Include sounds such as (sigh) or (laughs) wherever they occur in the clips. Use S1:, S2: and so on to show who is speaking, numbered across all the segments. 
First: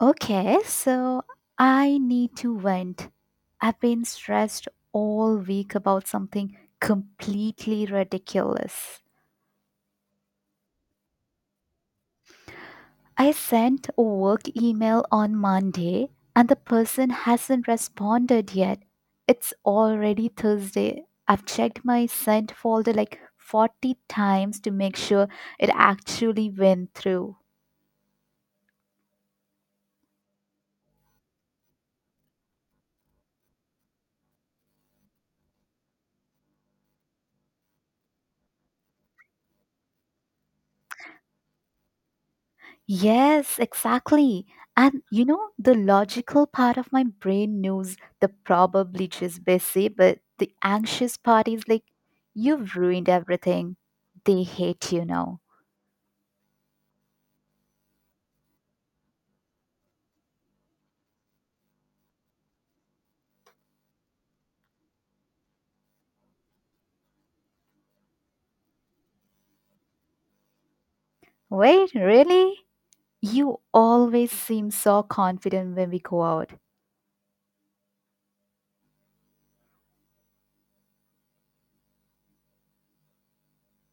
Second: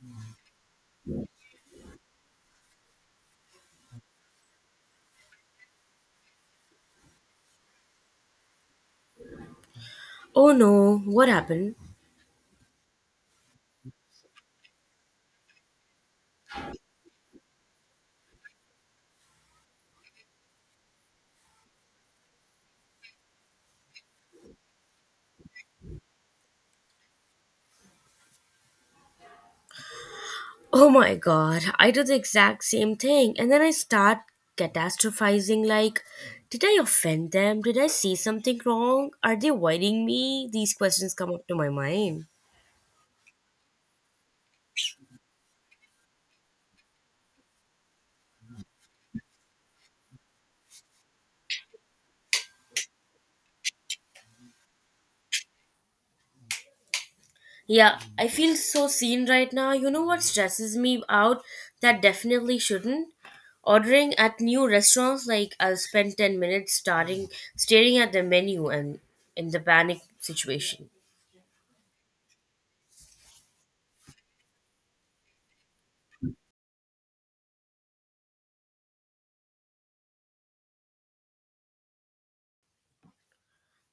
S1: Okay, so I need to vent. I've been stressed all week about something completely ridiculous.
S2: Oh no, what happened?
S1: I sent a work email on Monday and the person hasn't responded yet. It's already Thursday. I've checked my sent folder like 40 times to make sure it actually went through.
S2: Oh my god, I do the exact same thing and then I start catastrophizing like, did I offend them? Did I say something wrong? Are they avoiding me? These questions come up to my mind.
S1: Yes, exactly. The logical part of my brain knows the probably just busy, but the anxious part is like, you've ruined everything. They hate you now.
S2: Yeah, I feel so seen right now. You know what stresses me out that definitely shouldn't? Ordering at new restaurants, like I'll spend 10 minutes staring at the menu and in the panic situation.
S1: Wait, really? You always seem so confident when we go out.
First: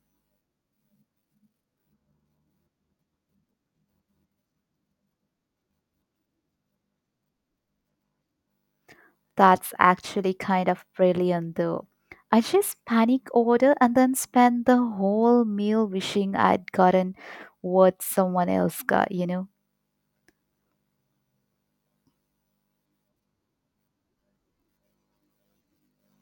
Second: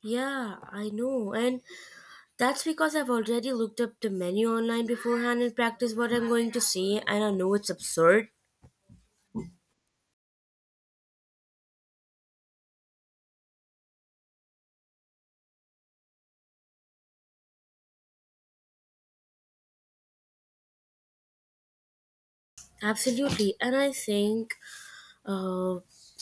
S2: Yeah, I know. And that's because I've already looked up the menu online beforehand and practiced what I'm going to say, and I know it's absurd.
S1: That's actually kind of brilliant, though. I just panic order and then spend the whole meal wishing I'd gotten what someone else got,
S2: Absolutely, and I think, uh,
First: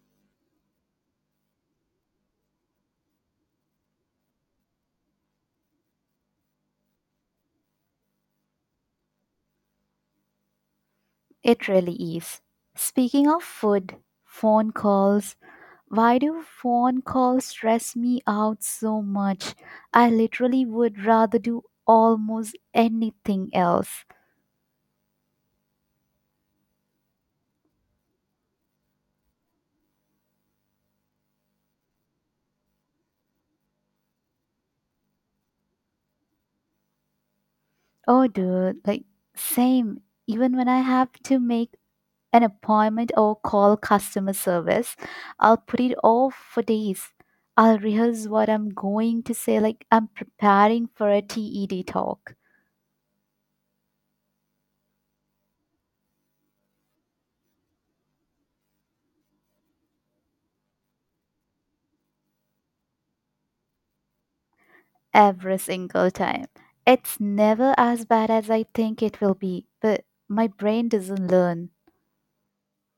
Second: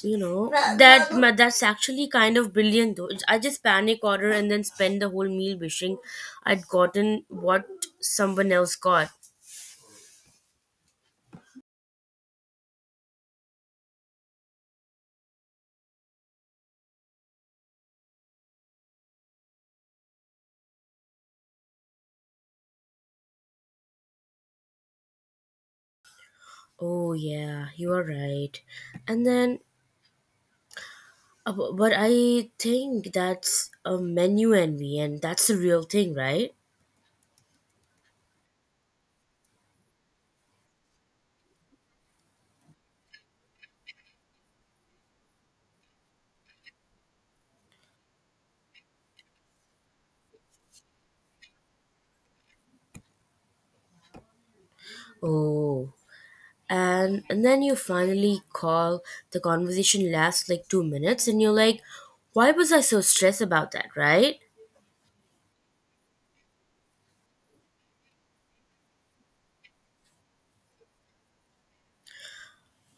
S2: you know, that's actually kind of brilliant though. It's, I just panic order and then spend the whole meal wishing I'd gotten what someone else got.
S1: It really is. Speaking of food, phone calls. Why do phone calls stress me out so much? I literally would rather do almost anything else.
S2: Oh yeah, you are right. And then, but I think that's a menu envy, and that's the real thing, right?
S1: Oh, dude, like, same. Even when I have to make an appointment or call customer service, I'll put it off for days. I'll rehearse what I'm going to say, like, I'm preparing for a TED talk.
S2: Oh, and then you finally call, the conversation lasts like 2 minutes and you're like, why was I so stressed about that, right?
S1: Every single time. It's never as bad as I think it will be, but my brain doesn't learn.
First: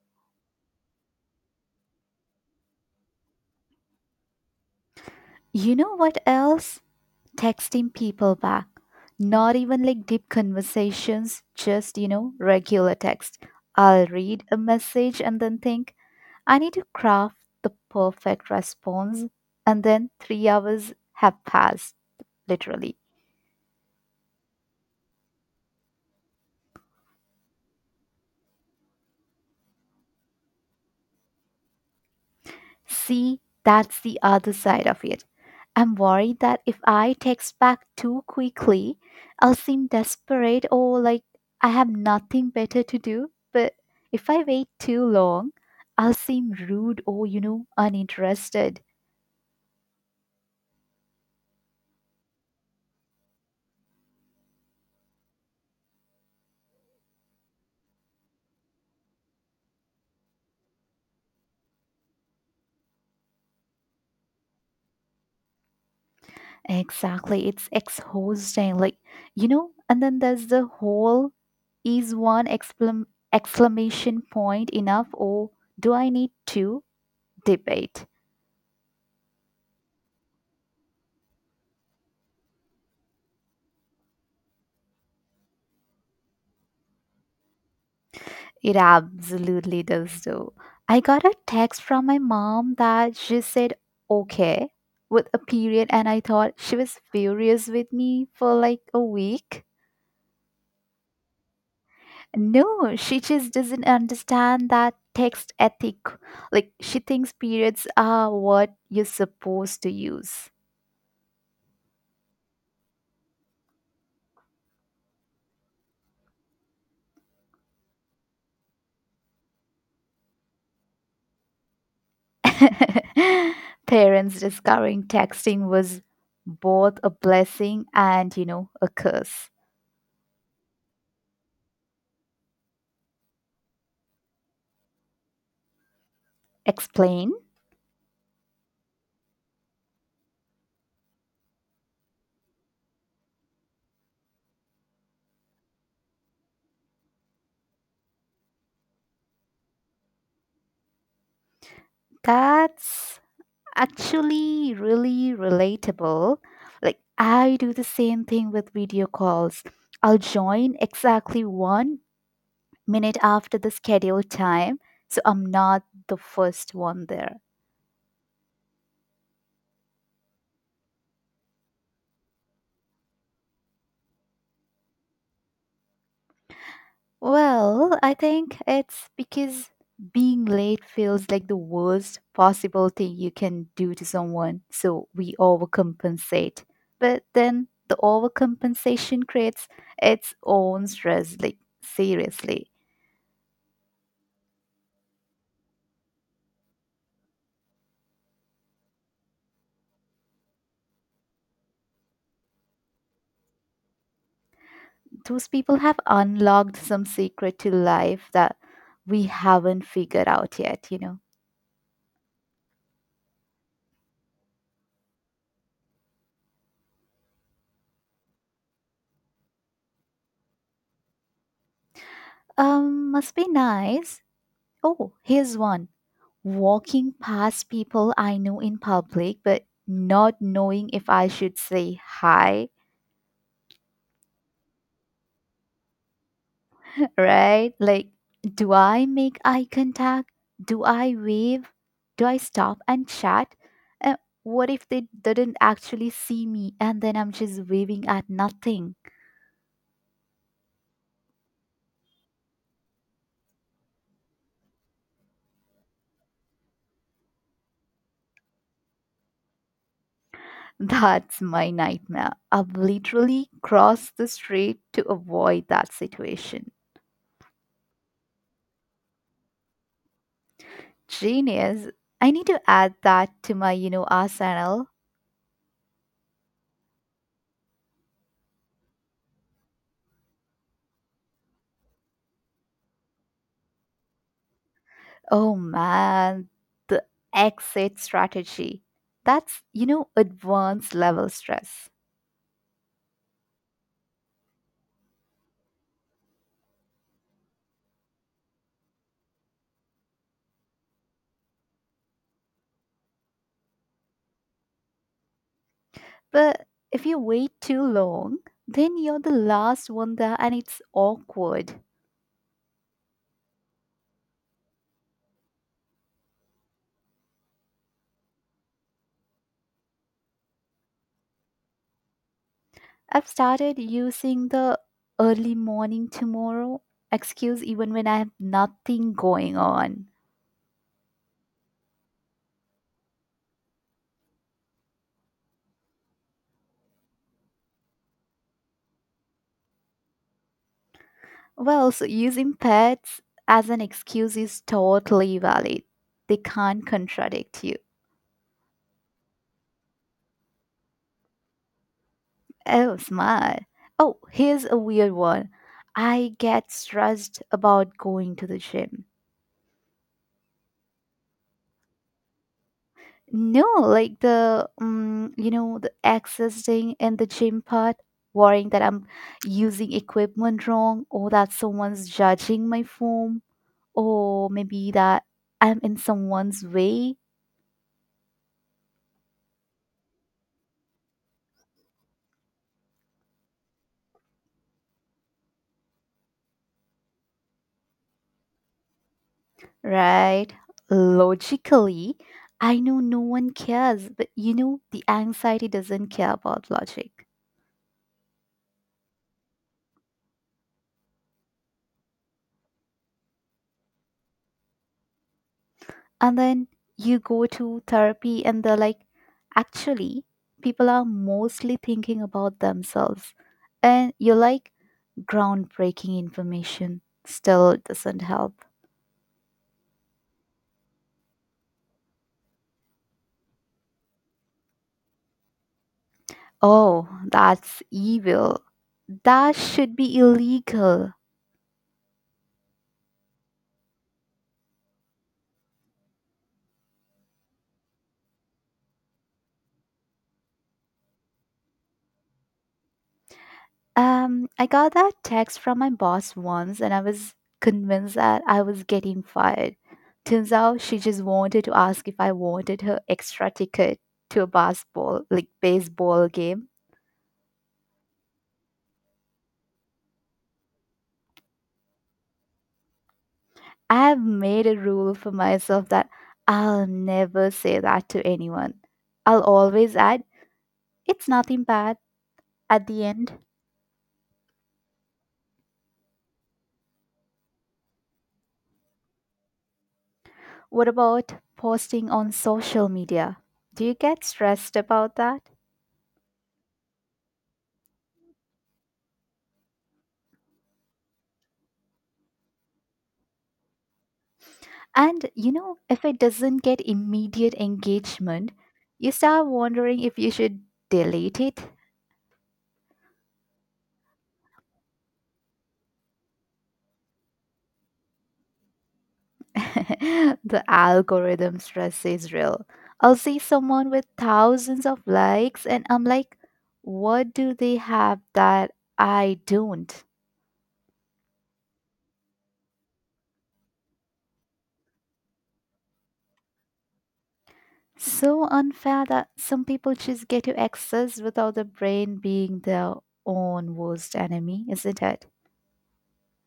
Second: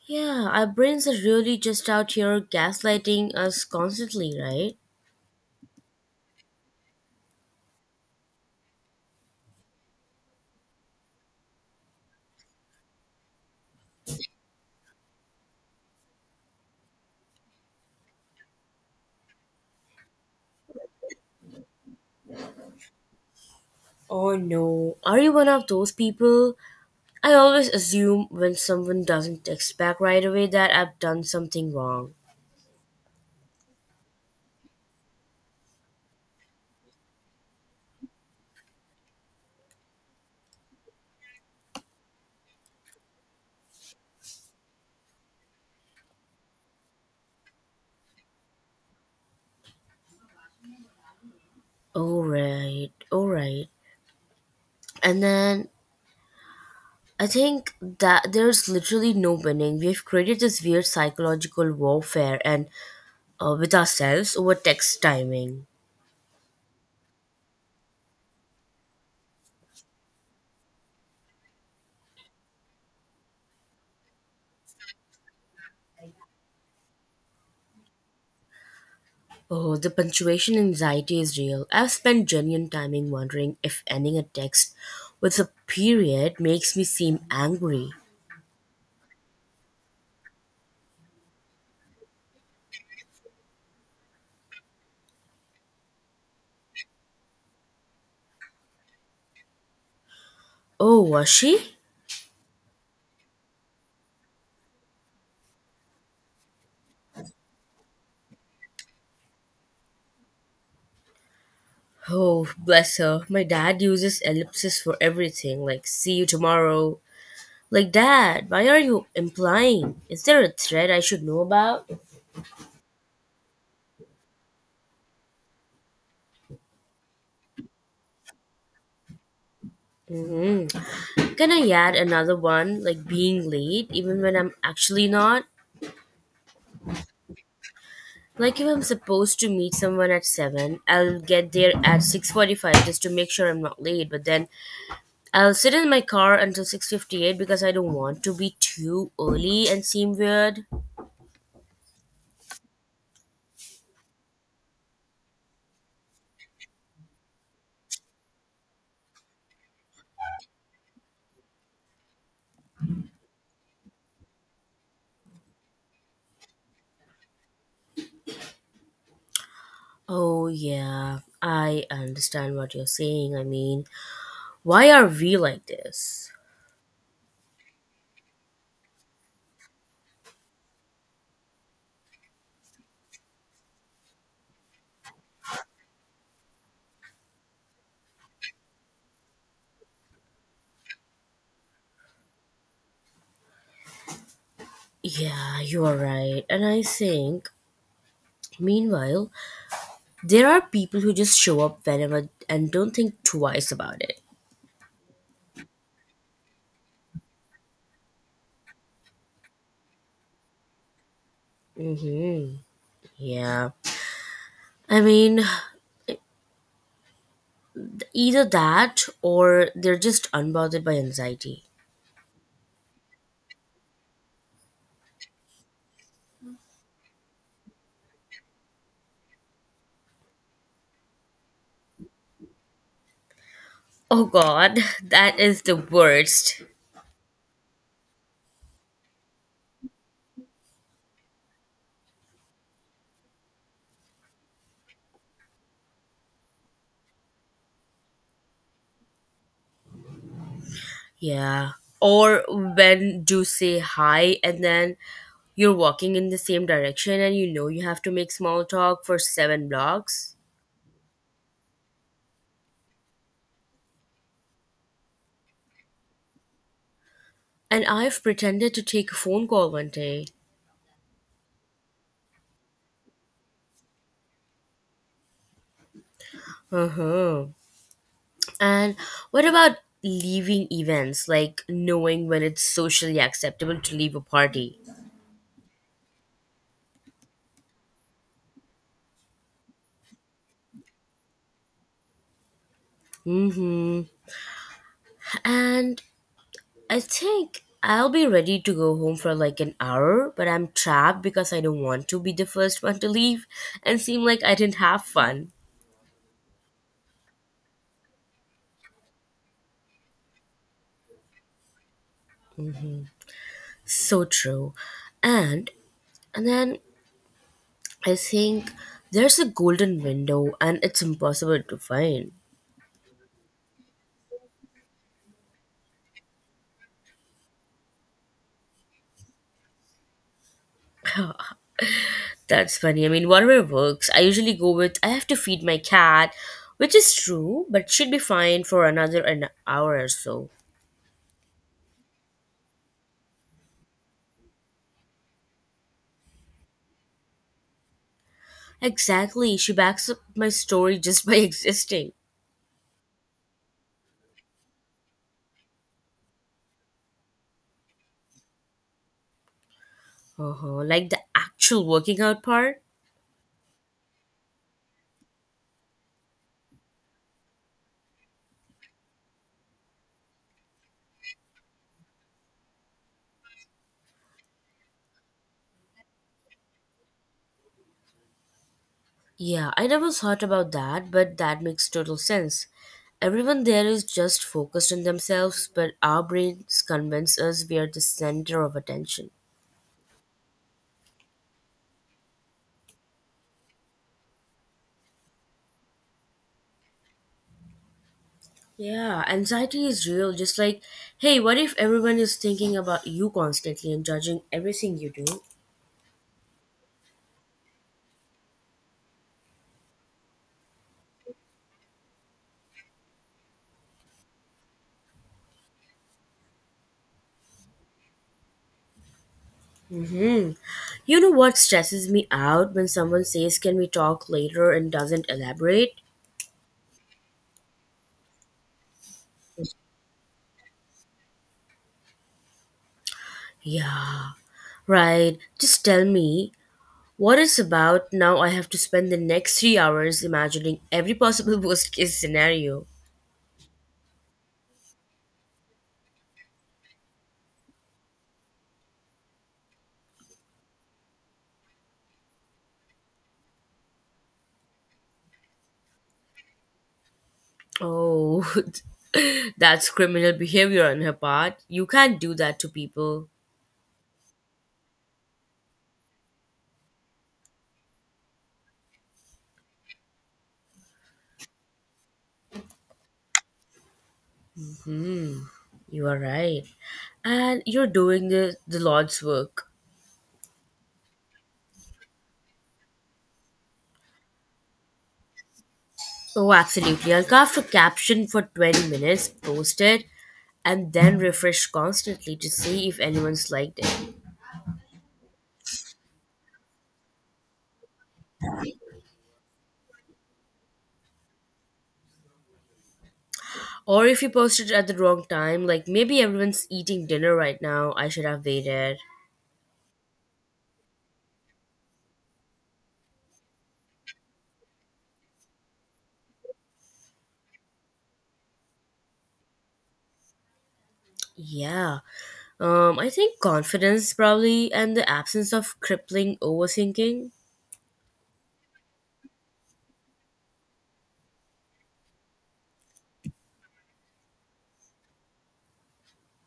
S2: Yeah, our brains are really just out here gaslighting us constantly, right?
S1: You know what else? Texting people back. Not even like deep conversations, just, regular text. I'll read a message and then think, I need to craft the perfect response. And then 3 hours have passed, literally.
S2: Oh no, are you one of those people? I always assume when someone doesn't text back right away that I've done something wrong.
S1: See, that's the other side of it. I'm worried that if I text back too quickly, I'll seem desperate or like I have nothing better to do. But if I wait too long, I'll seem rude or uninterested.
S2: All right, and then I think that there's literally no winning. We've created this weird psychological warfare, and with ourselves over text timing.
S1: Exactly. It's exhausting. Like, and then there's the whole is exclamation point enough or do I need two debate?
S2: Oh, the punctuation anxiety is real. I've spent genuine timing wondering if ending a text with a period makes me seem angry.
S1: It absolutely does, though. I got a text from my mom that she said okay with a period, and I thought she was furious with me for like a week.
S2: Oh, was she?
S1: No, she just doesn't understand that text ethic. Like, she thinks periods are what you're supposed to use.
S2: Oh, bless her. My dad uses ellipses for everything, like see you tomorrow. Like, Dad, why are you implying? Is there a thread I should know about?
S1: (laughs) Parents discovering texting was both a blessing and, a curse.
S2: Can I add another one, like being late, even when I'm actually not?
S1: Explain?
S2: Like if I'm supposed to meet someone at 7, I'll get there at 6:45 just to make sure I'm not late. But then I'll sit in my car until 6:58 because I don't want to be too early and seem weird.
S1: That's actually really relatable. Like, I do the same thing with video calls. I'll join exactly 1 minute after the scheduled time, so I'm not the first one there.
S2: Oh yeah, I understand what you're saying. I mean, why are we like this?
S1: Well, I think it's because being late feels like the worst possible thing you can do to someone, so we overcompensate. But then the overcompensation creates its own stress, like, seriously.
S2: Yeah, you are right. And I think, meanwhile, there are people who just show up whenever and don't think twice about it.
S1: Those people have unlocked some secret to life that we haven't figured out yet,
S2: Mhm. Yeah. I mean, either that or they're just unbothered by anxiety.
S1: Must be nice. Oh, here's one. Walking past people I know in public, but not knowing if I should say hi.
S2: Oh god, (laughs) that is the worst.
S1: (laughs) Right? Like, do I make eye contact? Do I wave? Do I stop and chat? Uh, what if they didn't actually see me and then I'm just waving at nothing?
S2: Yeah. Or when do say hi and then you're walking in the same direction and you know you have to make small talk for 7 blocks.
S1: That's my nightmare. I've literally crossed the street to avoid that situation.
S2: And I've pretended to take a phone call one day.
S1: Genius. I need to add that to my, arsenal.
S2: Uh huh. And what about leaving events, like knowing when it's socially acceptable to leave a party?
S1: Oh man, the exit strategy. That's, advanced level stress.
S2: Mm hmm. And I think I'll be ready to go home for like an hour, but I'm trapped because I don't want to be the first one to leave and seem like I didn't have fun.
S1: But if you wait too long, then you're the last one there and it's awkward.
S2: So true. And and then I think there's a golden window and it's impossible to find.
S1: I've started using the early morning tomorrow excuse even when I have nothing going on.
S2: That's funny. I mean, whatever works. I usually go with I have to feed my cat, which is true, but should be fine for another an hour or so.
S1: Well, so using pets as an excuse is totally valid. They can't contradict you.
S2: Exactly. She backs up my story just by (laughs) existing.
S1: Oh, smart. Oh, here's a weird one. I get stressed about going to the gym.
S2: Uh-huh. Like the actual working out part?
S1: No, like the the existing in the gym part, worrying that I'm using equipment wrong or that someone's judging my form or maybe that I'm in someone's way.
S2: Yeah, I never thought about that, but that makes total sense. Everyone there is just focused on themselves, but our brains convince us we are the center of attention.
S1: Right. Logically, I know no one cares, but the anxiety doesn't care about logic.
S2: Yeah, anxiety is real. Just like, hey, what if everyone is thinking about you constantly and judging everything you do?
S1: And then you go to therapy, and they're like, actually, people are mostly thinking about themselves. And you're like, groundbreaking information still doesn't help.
S2: You know what stresses me out when someone says, can we talk later and doesn't elaborate?
S1: Oh, that's evil. That should be illegal.
S2: Yeah, right. Just tell me, what it's about now, I have to spend the next 3 hours imagining every possible (laughs) worst case scenario.
S1: I got that text from my boss once and I was convinced that I was getting fired. Turns out she just wanted to ask if I wanted her extra ticket to a basketball, like baseball game.
S2: Oh, (laughs) that's criminal behavior on her part. You can't do that to people.
S1: I have made a rule for myself that I'll never say that to anyone. I'll always add, it's nothing bad at the end.
S2: You are right. And you're doing the Lord's work.
S1: What about posting on social media? Do you get stressed about that?
S2: Oh, absolutely. I'll craft a caption for 20 minutes, post it, and then refresh constantly to see if anyone's liked it.
S1: If it doesn't get immediate engagement, you start wondering if you should delete it.
S2: Or if you posted at the wrong time, like maybe everyone's eating dinner right now, I should have waited.
S1: (laughs) The algorithm stress is real. I'll see someone with thousands of likes, and I'm like, what do they have that I don't?
S2: Yeah. I think confidence probably, and the absence of crippling overthinking.
S1: So unfair that some people just get to access without the brain being their own worst enemy, isn't it?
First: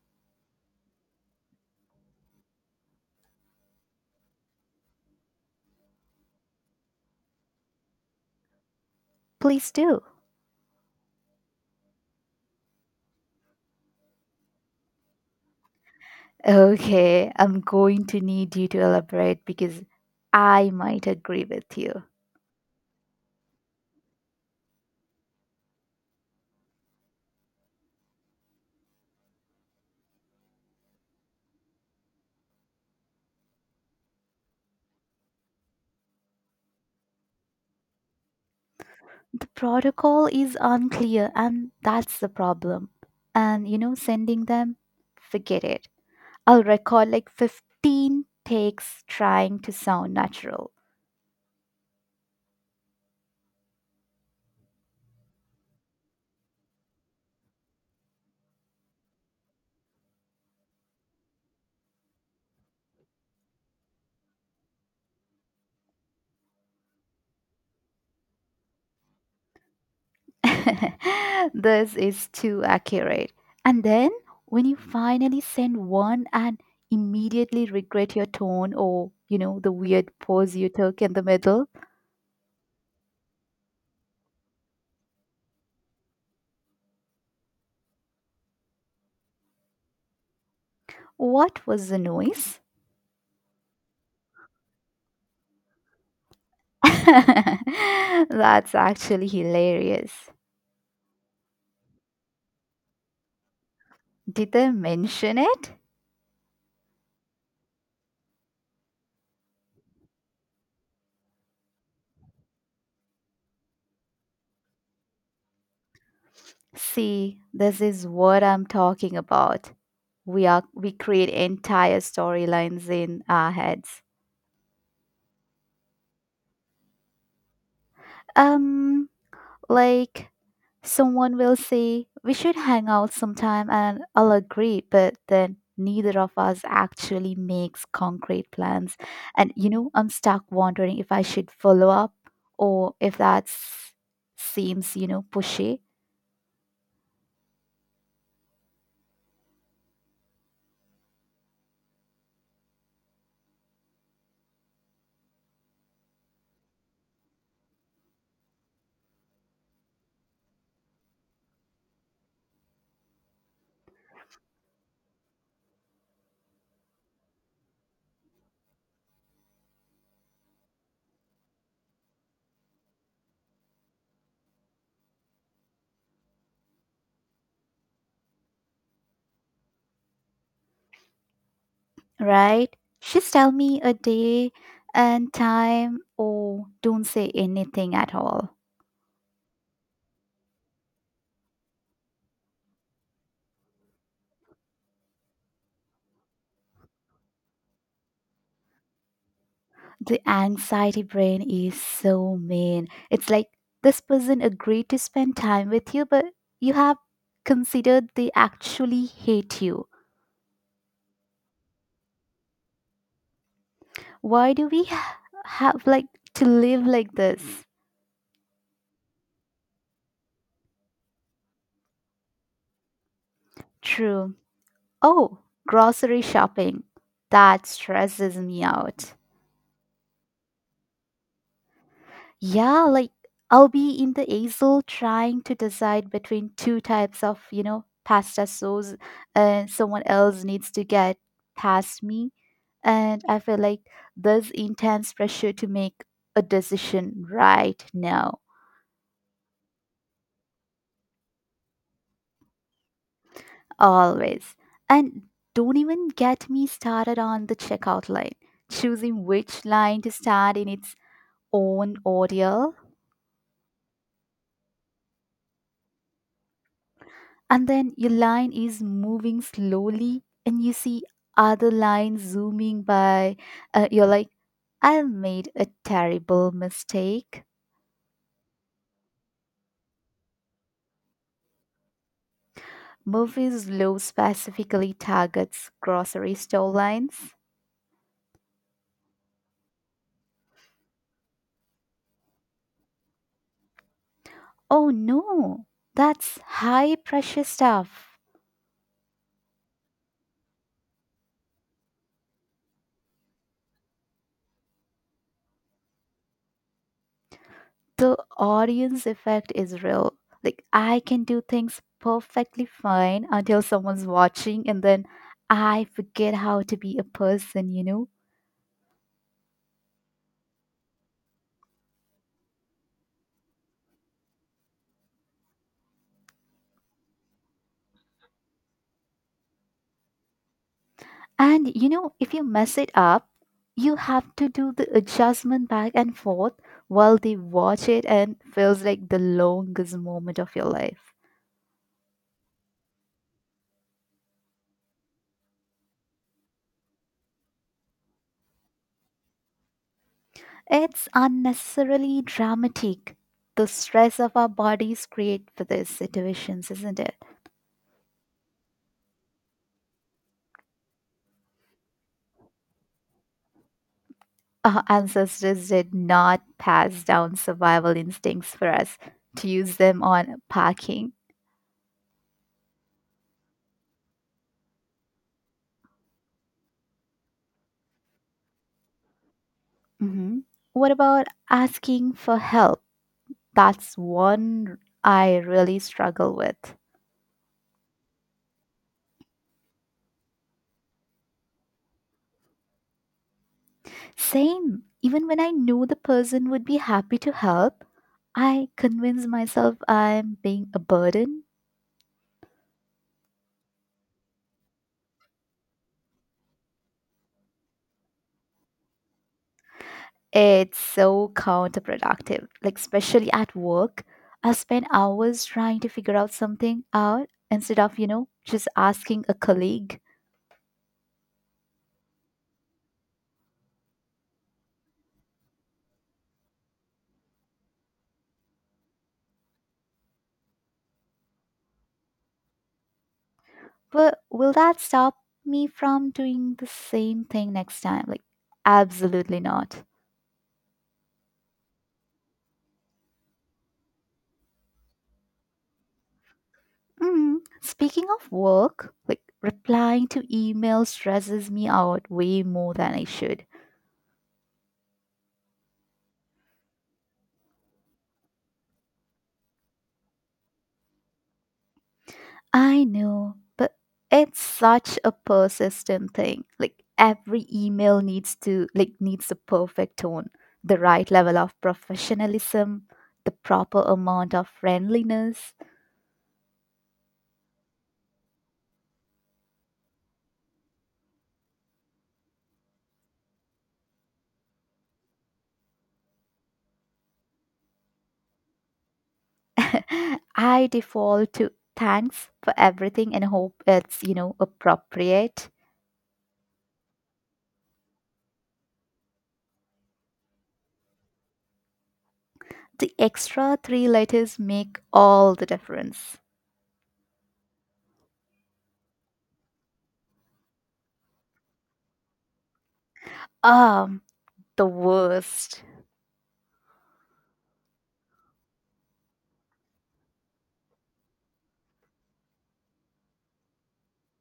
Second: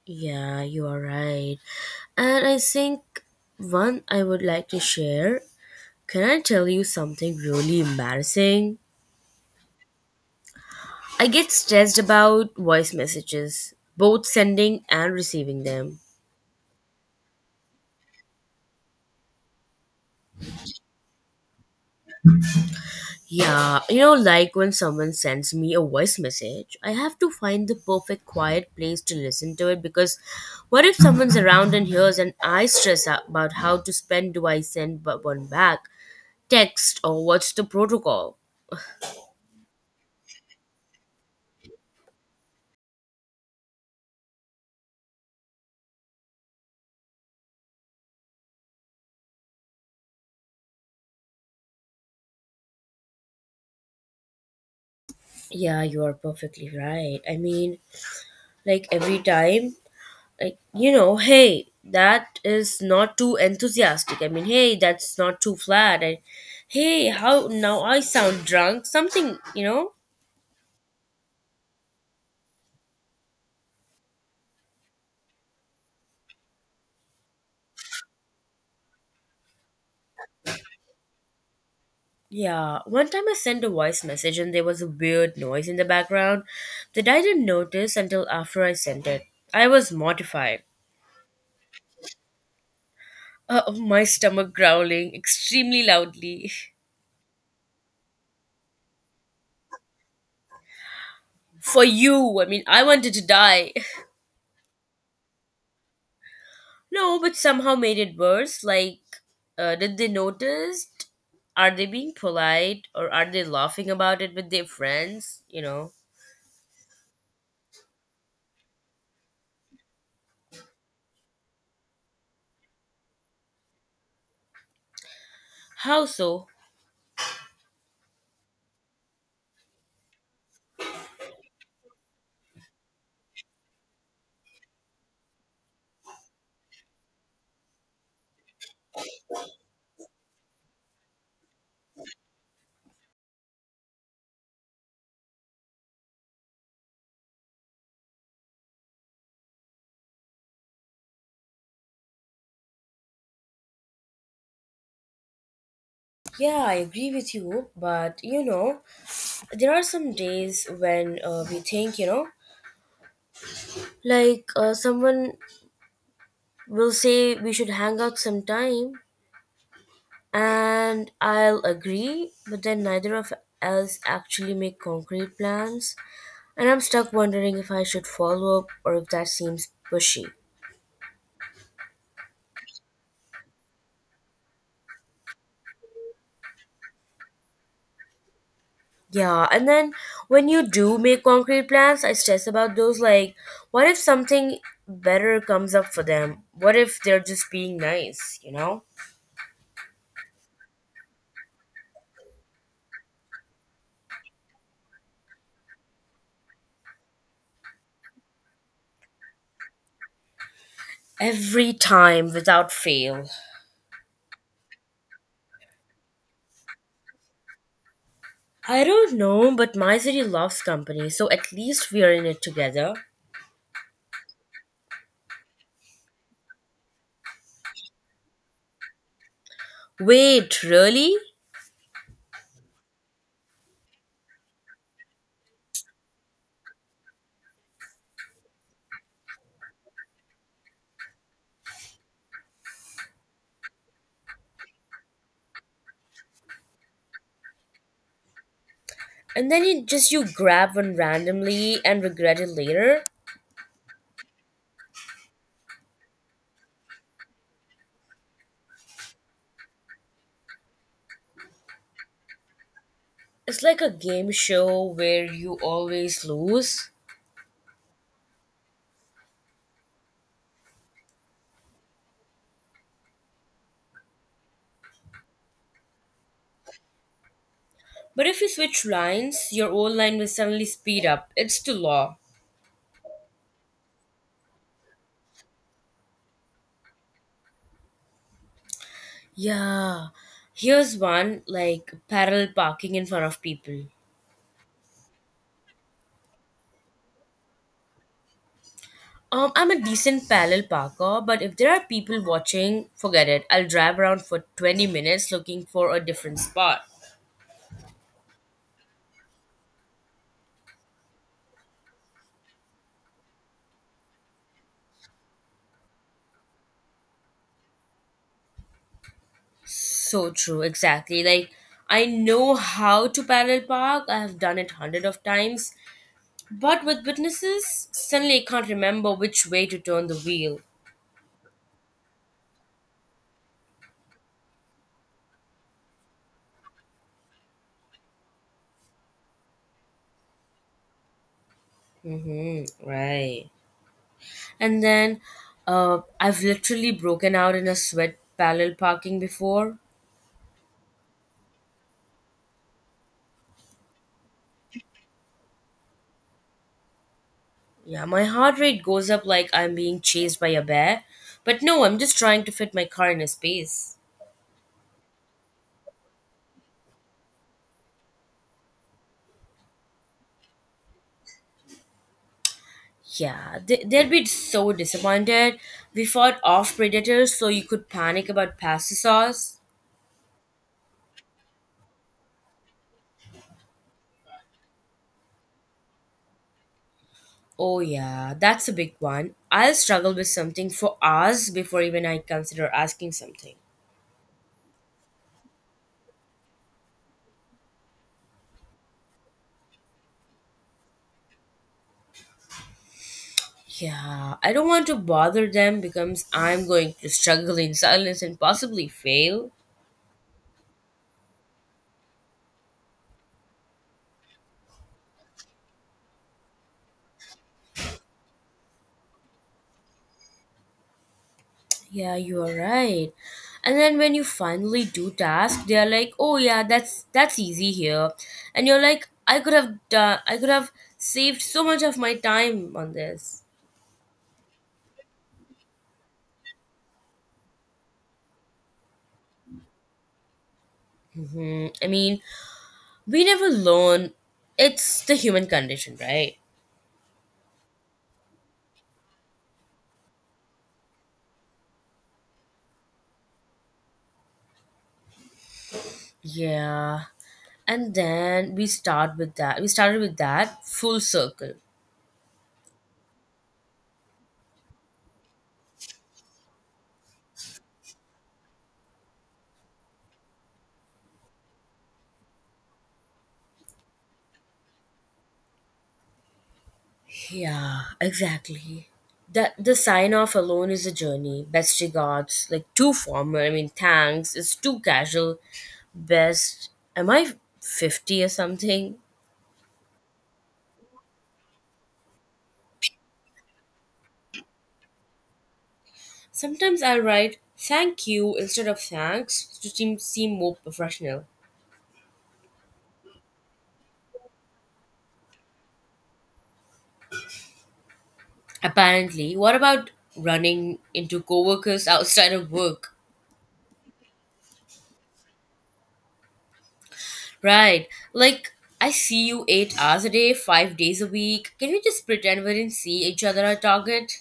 S2: Yeah, you are right. And I think one I would like to share. Can I tell you something really embarrassing?
S1: Please do.
S2: I get stressed about voice messages, both sending and receiving them.
S1: Okay, I'm going to need you to elaborate because I might agree with you.
S2: Yeah, you know, like when someone sends me a voice message, I have to find the perfect quiet place to listen to it because what if someone's around and hears, and I stress out about how to spend, do I send one back? Text or what's the protocol?
S1: The protocol is unclear, and that's the problem. Sending them, forget it. I'll record like 15 takes trying to sound natural.
S2: Yeah, you are perfectly right. I mean, like every time, like, you know, hey, that is not too enthusiastic. I mean, hey, that's not too flat. I, hey, how now I sound drunk? Something, you know?
S1: (laughs) This is too accurate. And then when you finally send one and immediately regret your tone or the weird pause you took in the middle,
S2: Yeah, one time I sent a voice message and there was a weird noise in the background that I didn't notice until after I sent it. I was mortified.
S1: what was the noise?
S2: My stomach growling extremely loudly.
S1: (laughs) That's actually hilarious.
S2: (laughs) For you, I mean, I wanted to die. (laughs)
S1: Did I mention it?
S2: No, but somehow made it worse. Like, did they notice? Are they being polite or are they laughing about it with their friends? You know,
S1: See, this is what I'm talking about. We create entire storylines in our heads.
S2: how so?
S1: Um Like, someone will say, we should hang out sometime, and I'll agree, but then neither of us actually makes concrete plans. I'm stuck wondering if I should follow up or if that seems, pushy,
S2: Yeah, I agree with you, but you know, there are some days when we think, you know, like someone will say we should hang out sometime, and I'll agree, but then neither of us actually make concrete plans, and I'm stuck wondering if I should follow up or if that seems pushy.
S1: right? Just tell me a day and time or don't say anything at all.
S2: Yeah, and then when you do make concrete plans, I stress about those like, what if something better comes up for them? What if they're just being nice, you know?
S1: The anxiety brain is so mean. It's like this person agreed to spend time with you, but you have considered they actually hate you.
S2: Every time without fail.
S1: Why do have like to live like this?
S2: I don't know, but my city loves company, so at least we are in it together.
S1: True. Oh, grocery shopping. That stresses me out.
S2: Wait, really?
S1: Yeah, like I'll be in the aisle trying to decide between two types of, pasta sauce, and someone else needs to get past me. And I feel like there's intense pressure to make a decision right now,
S2: And then you just you grab one randomly and regret it later?
S1: always. And don't even get me started on the checkout line. Choosing which line to start in its own order,
S2: It's like a game show where you always lose.
S1: and then your line is moving slowly and you see other lines zooming by. You're like I made a terrible mistake.
S2: But if you switch lines, your old line will suddenly speed up. It's the law.
S1: Movies law specifically targets grocery store lines.
S2: Yeah. Here's one, like parallel parking in front of people.
S1: Oh no, that's high pressure stuff.
S2: I'm a decent parallel parker, but if there are people watching, forget it. I'll drive around for 20 minutes looking for a different spot.
S1: The audience effect is real. Like, I can do things perfectly fine until someone's watching and then I forget how to be a person,
S2: So true, exactly. Like, I know how to parallel park, I have done it hundred of times, but with witnesses, suddenly I can't remember which way to turn the wheel.
S1: And if you mess it up, you have to do the adjustment back and forth while they watch it and feels like the longest moment of your life.
S2: Mm-hmm, right. And then I've literally broken out in a sweat parallel parking before.
S1: It's unnecessarily dramatic. The stress of our bodies create for these situations, isn't it?
S2: Yeah, my heart rate goes up like I'm being chased by a bear. But no, I'm just trying to fit my car in a space.
S1: Our ancestors did not pass down survival instincts for us to use them on packing.
S2: Yeah, they'd be so disappointed. We fought off predators so you could panic about pasta sauce.
S1: Hmm. What about asking for help? That's one I really struggle with.
S2: Oh, yeah, that's a big one. I'll struggle with something for hours before even I consider asking something.
S1: Same. Even when I know the person would be happy to help, I convince myself I'm being a burden.
S2: Yeah, I don't want to bother them because I'm going to struggle in silence and possibly fail.
S1: It's so counterproductive. Like, especially at work, I spend hours trying to figure out something out instead of, just asking a colleague.
S2: Yeah, you are right. And then when you finally do task, they are like, "Oh yeah, that's easy here," and you're like, "I could have done. I could have saved so much of my time on this."
S1: But will that stop me from doing the same thing next time? Like, absolutely not.
S2: Hmm, I mean, we never learn. It's the human condition, right?
S1: Mm. Speaking of work, like replying to emails stresses me out way more than I should.
S2: Yeah. And then we start with that. We started with that full circle.
S1: I know, but it's such a persistent thing. Like every email needs to like needs the perfect tone, the right level of professionalism, the proper amount of friendliness.
S2: Yeah, exactly. That the sign off alone is a journey. Best regards, like too formal. I mean, thanks is too casual. Best, am I 50 or something?
S1: (laughs) I default to thanks for everything and hope it's, appropriate.
S2: Sometimes I write thank you instead of thanks to seem seem more professional.
S1: The extra three letters make all the difference.
S2: Apparently, what about running into coworkers outside of work?
S1: Um, the worst.
S2: Right, like I see you 8 hours a day, 5 days a week. Can we just pretend we didn't see each other at Target?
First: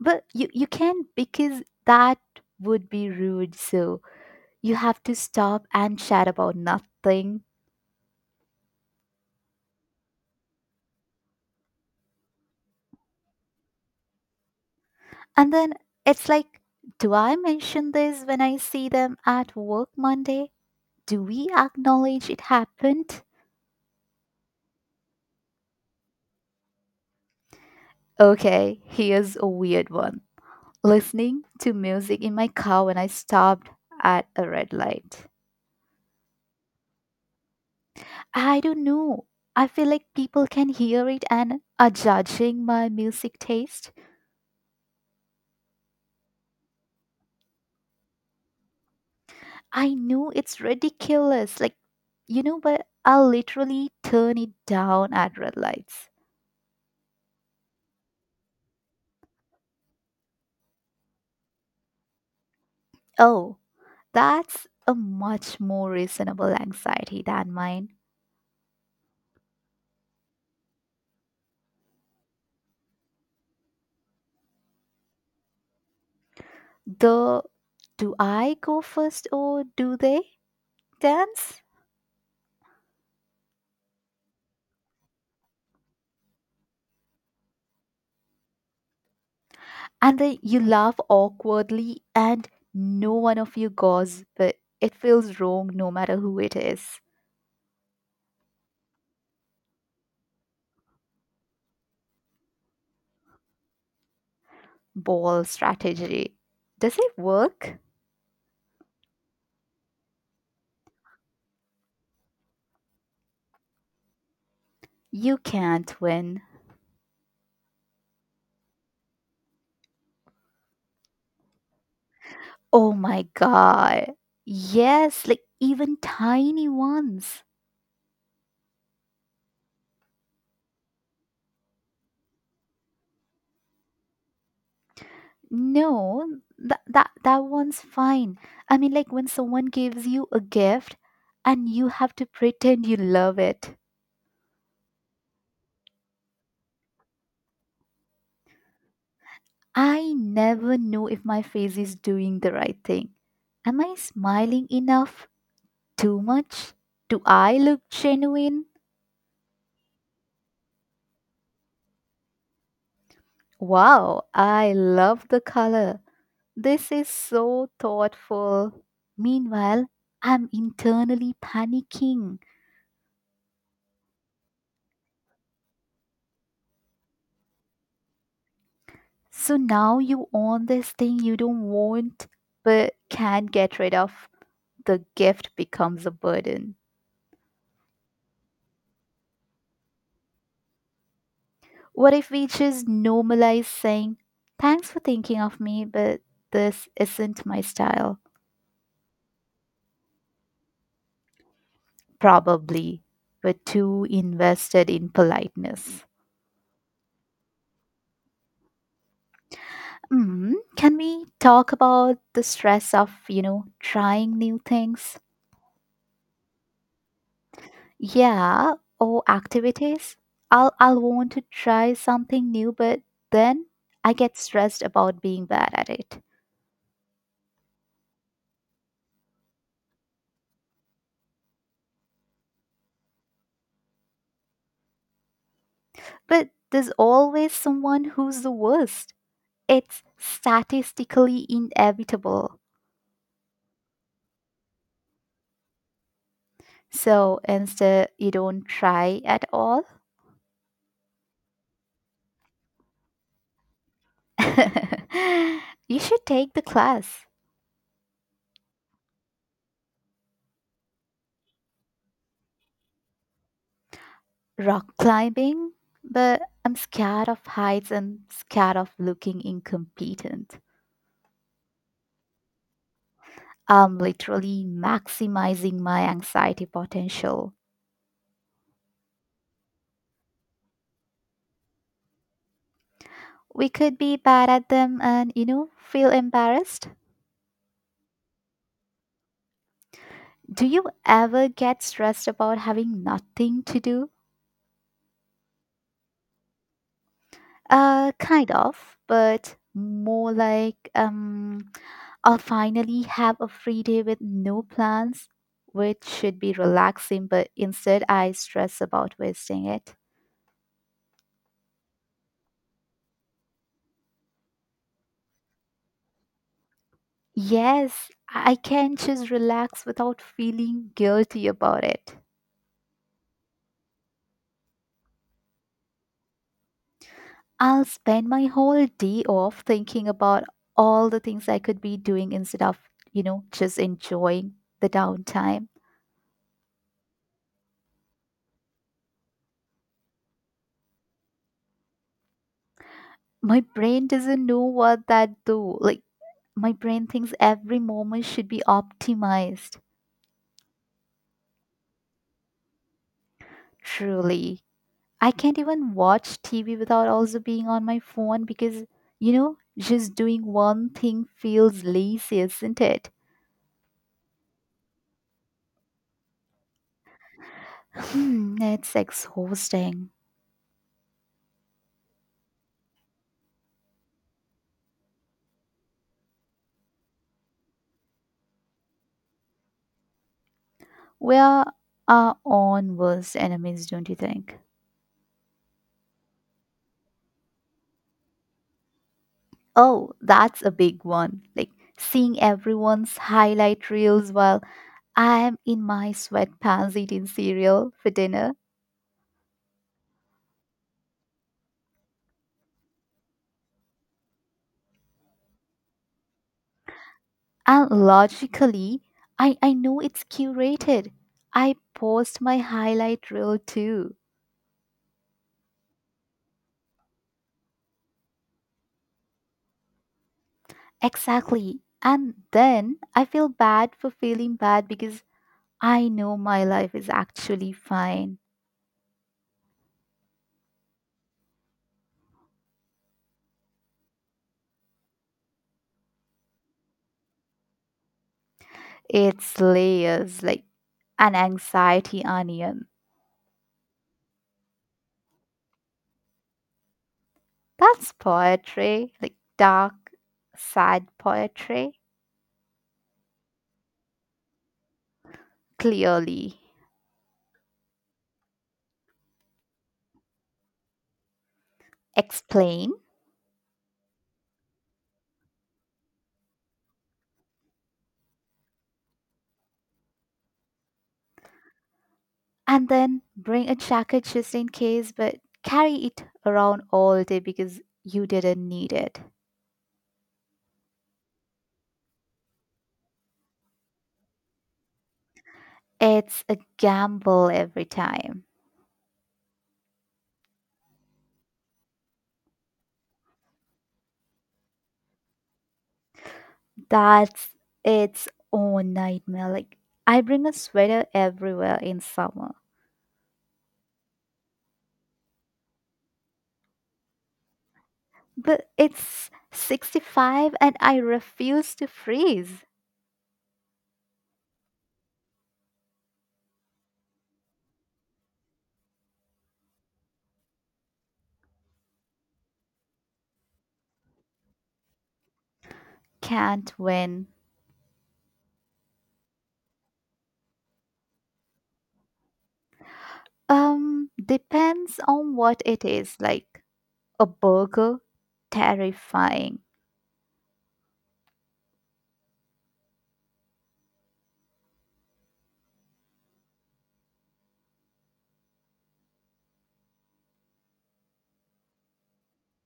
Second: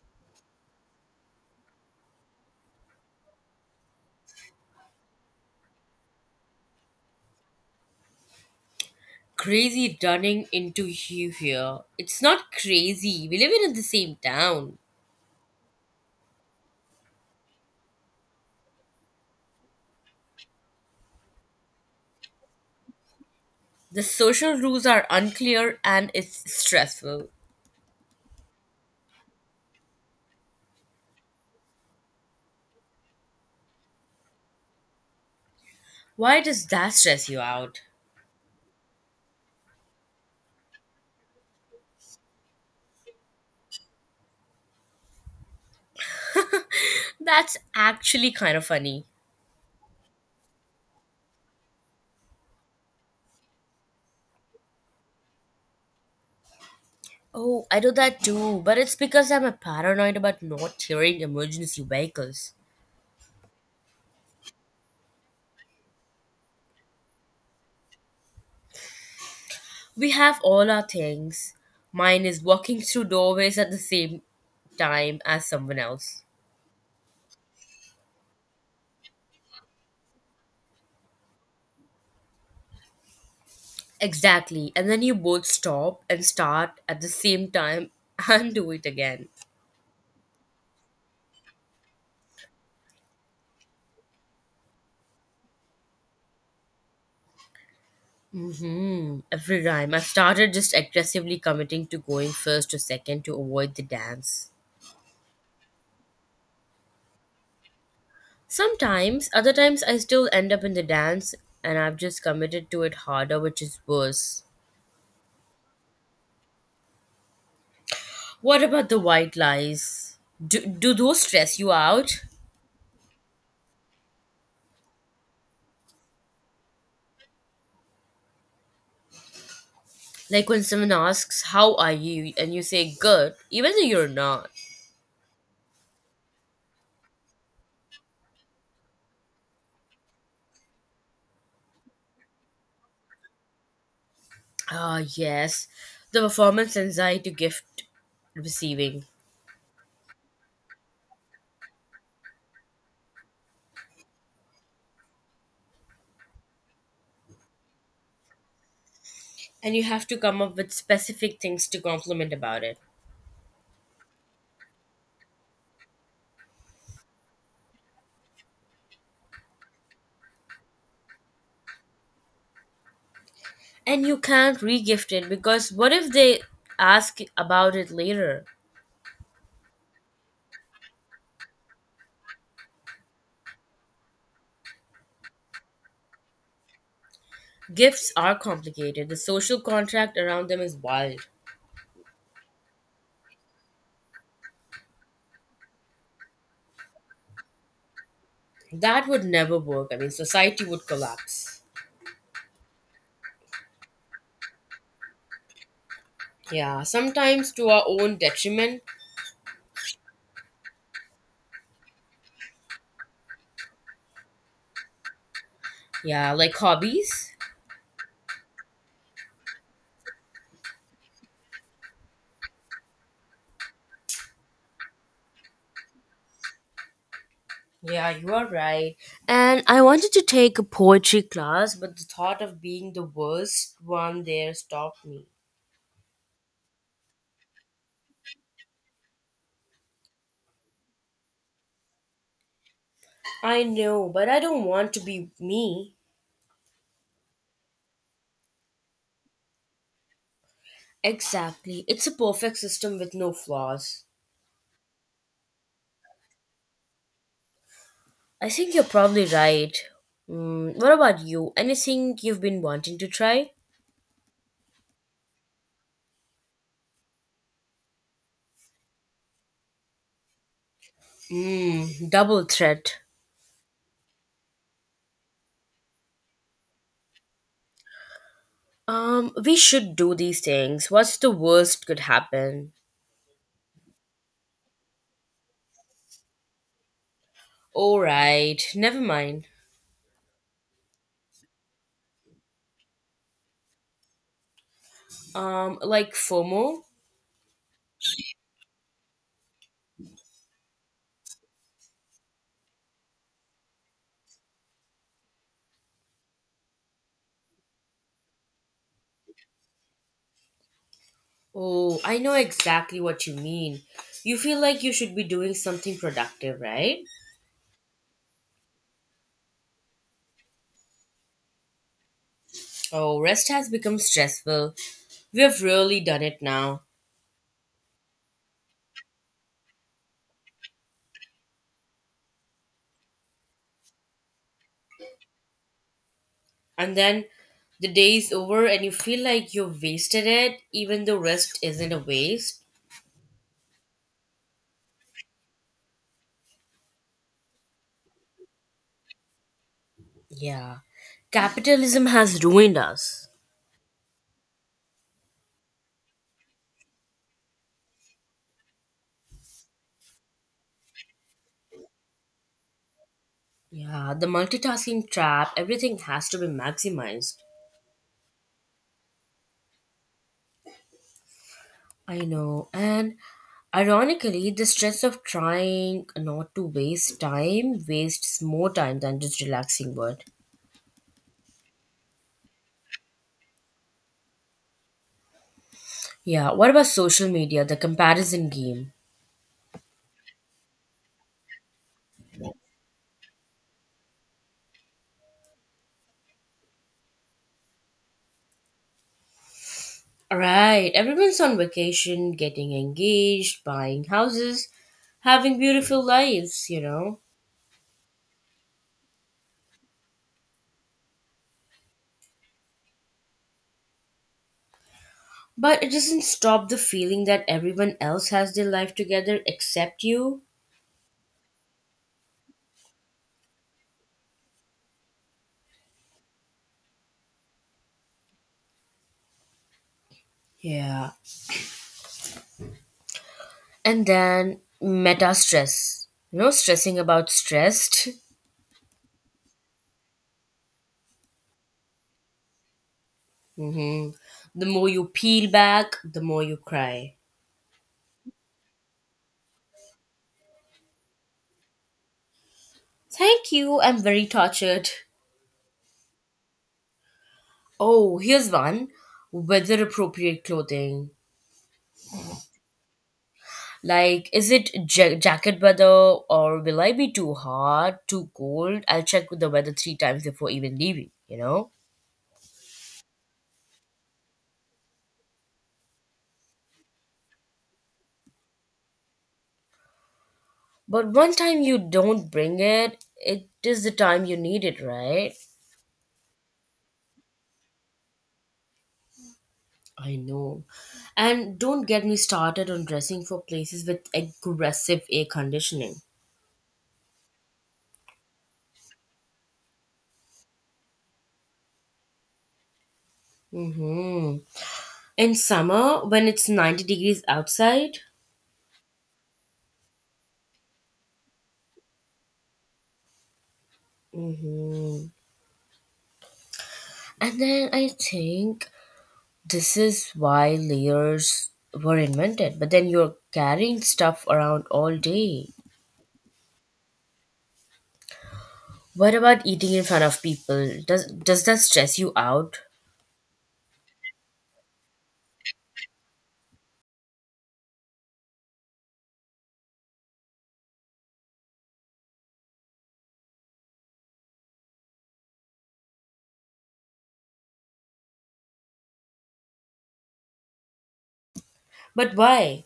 S1: But you can't because that would be rude. So you have to stop and chat about nothing.
S2: Crazy running into you here. It's not crazy. We live in the same town.
S1: And then it's like, do I mention this when I see them at work Monday? Do we acknowledge it happened?
S2: The social rules are unclear and it's stressful.
S1: Okay, here's a weird one. Listening to music in my car when I stopped at a red light.
S2: Why does that stress you out?
S1: I don't know. I feel like people can hear it and are judging my music taste.
S2: That's actually kind of funny.
S1: I know it's ridiculous, like, but I'll literally turn it down at red lights.
S2: Oh, I do that too, but it's because I'm a paranoid about not hearing emergency vehicles.
S1: Oh, that's a much more reasonable anxiety than mine.
S2: We have all our things. Mine is walking through doorways at the same time as someone else.
S1: The do I go first or do they dance?
S2: Exactly. And then you both stop and start at the same time (laughs) and do it again.
S1: And then you laugh awkwardly and no one of you goes, but it feels wrong no matter who it is.
S2: Hmm. Every time. I started just aggressively committing to going first to second to avoid the dance.
S1: Ball strategy. Does it work?
S2: Sometimes, other times, I still end up in the dance and I've just committed to it harder, which is worse.
S1: You can't win.
S2: What about the white lies? Do those stress you out?
S1: Oh my god. Yes, like even tiny ones.
S2: Like when someone asks, how are you? And you say, good, even though you're not.
S1: No, that one's fine. I mean like when someone gives you a gift and you have to pretend you love it.
S2: Ah, yes, the performance anxiety gift receiving.
S1: I never know if my face is doing the right thing. Am I smiling enough? Too much? Do I look genuine?
S2: And you have to come up with specific things to compliment about it.
S1: Wow, I love the color. This is so thoughtful. Meanwhile, I'm internally panicking.
S2: And you can't re gift it because what if they ask about it later?
S1: So now you own this thing you don't want but can't get rid of. The gift becomes a burden.
S2: Gifts are complicated, the social contract around them is wild.
S1: What if we just normalize saying, thanks for thinking of me, but this isn't my style?
S2: That would never work. I mean, society would collapse.
S1: Probably. We're too invested in politeness.
S2: Yeah, sometimes to our own detriment.
S1: Mm, can we talk about the stress of, trying new things?
S2: Yeah, like hobbies.
S1: Yeah, or activities. I'll want to try something new, but then I get stressed about being bad at it.
S2: Yeah, you are right. And I wanted to take a poetry class, but the thought of being the worst one there stopped me.
S1: But there's always someone who's the worst. It's statistically inevitable.
S2: I know, but I don't want to be me.
S1: So instead, you don't try at all.
S2: Exactly. It's a perfect system with no flaws.
S1: (laughs) You should take the class.
S2: I think you're probably right. Mm, what about you? Anything you've been wanting to try?
S1: Rock climbing, but I'm scared of heights and scared of looking incompetent.
S2: Mm, double threat.
S1: I'm literally maximizing my anxiety potential.
S2: We should do these things. What's the worst could happen?
S1: We could be bad at them and, feel embarrassed.
S2: All right, never mind.
S1: Do you ever get stressed about having nothing to do?
S2: Like FOMO?
S1: Kind of, but more like, I'll finally have a free day with no plans, which should be relaxing, but instead I stress about wasting it.
S2: Oh, I know exactly what you mean. You feel like you should be doing something productive, right?
S1: Yes, I can just relax without feeling guilty about it.
S2: Oh, rest has become stressful. We have really done it now.
S1: I'll spend my whole day off thinking about all the things I could be doing instead of, just enjoying the downtime.
S2: And then the day is over and you feel like you've wasted it, even though rest isn't a waste.
S1: My brain doesn't know what that do. Like my brain thinks every moment should be optimized.
S2: Yeah. Capitalism has ruined us.
S1: Truly. I can't even watch TV without also being on my phone because, just doing one thing feels lazy, isn't it?
S2: Yeah, the multitasking trap, everything has to be maximized.
S1: Hmm, it's exhausting.
S2: I know. And ironically, the stress of trying not to waste time wastes more time than just relaxing would.
S1: Where are on worst enemies, don't you think?
S2: Yeah, what about social media, the comparison game?
S1: Oh, that's a big one. Like seeing everyone's highlight reels while I am in my sweatpants eating cereal for dinner.
S2: Right, everyone's on vacation, getting engaged, buying houses, having beautiful lives, you know.
S1: And logically, I know it's curated. I post my highlight reel too.
S2: But it doesn't stop the feeling that everyone else has their life together except you.
S1: Exactly. And then I feel bad for feeling bad because I know my life is actually fine.
S2: Yeah. And then meta stress. You know, stressing about stressed. (laughs)
S1: It's layers like an anxiety onion.
S2: Hmm. The more you peel back, the more you cry.
S1: That's poetry, like dark, sad poetry.
S2: Thank you, I'm very tortured.
S1: Clearly.
S2: Oh, here's one, weather appropriate clothing.
S1: Explain
S2: Like, is it jacket weather or will I be too hot, too cold? I'll check with the weather 3 times before even leaving, you know?
S1: and then bring a jacket just in case, but carry it around all day because you didn't need it.
S2: But one time you don't bring it, it is the time you need it, right?
S1: It's a gamble every time.
S2: I know. And don't get me started on dressing for places with aggressive air conditioning.
S1: That's its own nightmare. Like, I bring a sweater everywhere in summer.
S2: Mm-hmm. In summer, when it's 90 degrees outside.
S1: But it's 65 and I refuse to freeze.
S2: Mm-hmm. And then I think this is why layers were invented, but then you're carrying stuff around all day.
S1: Can't win.
S2: What about eating in front of people? Does that stress you out?
S1: Depends on what it is. Like a burger, terrifying.
S2: But why?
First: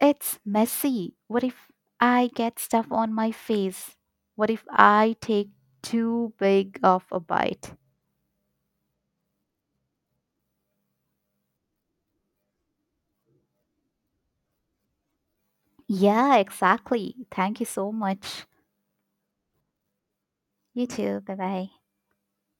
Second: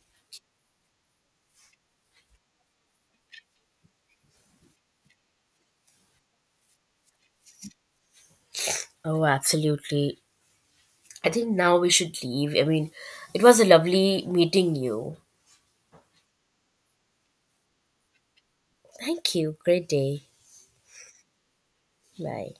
S1: It's messy. What if I get stuff on my face? What if I take too big of a bite?
S2: Oh, absolutely. I think now we should leave. I mean, it was a lovely meeting you.
S1: Yeah, exactly. Thank you so much.
S2: Thank you. Great day.
S1: You too. Bye bye.
S2: Bye.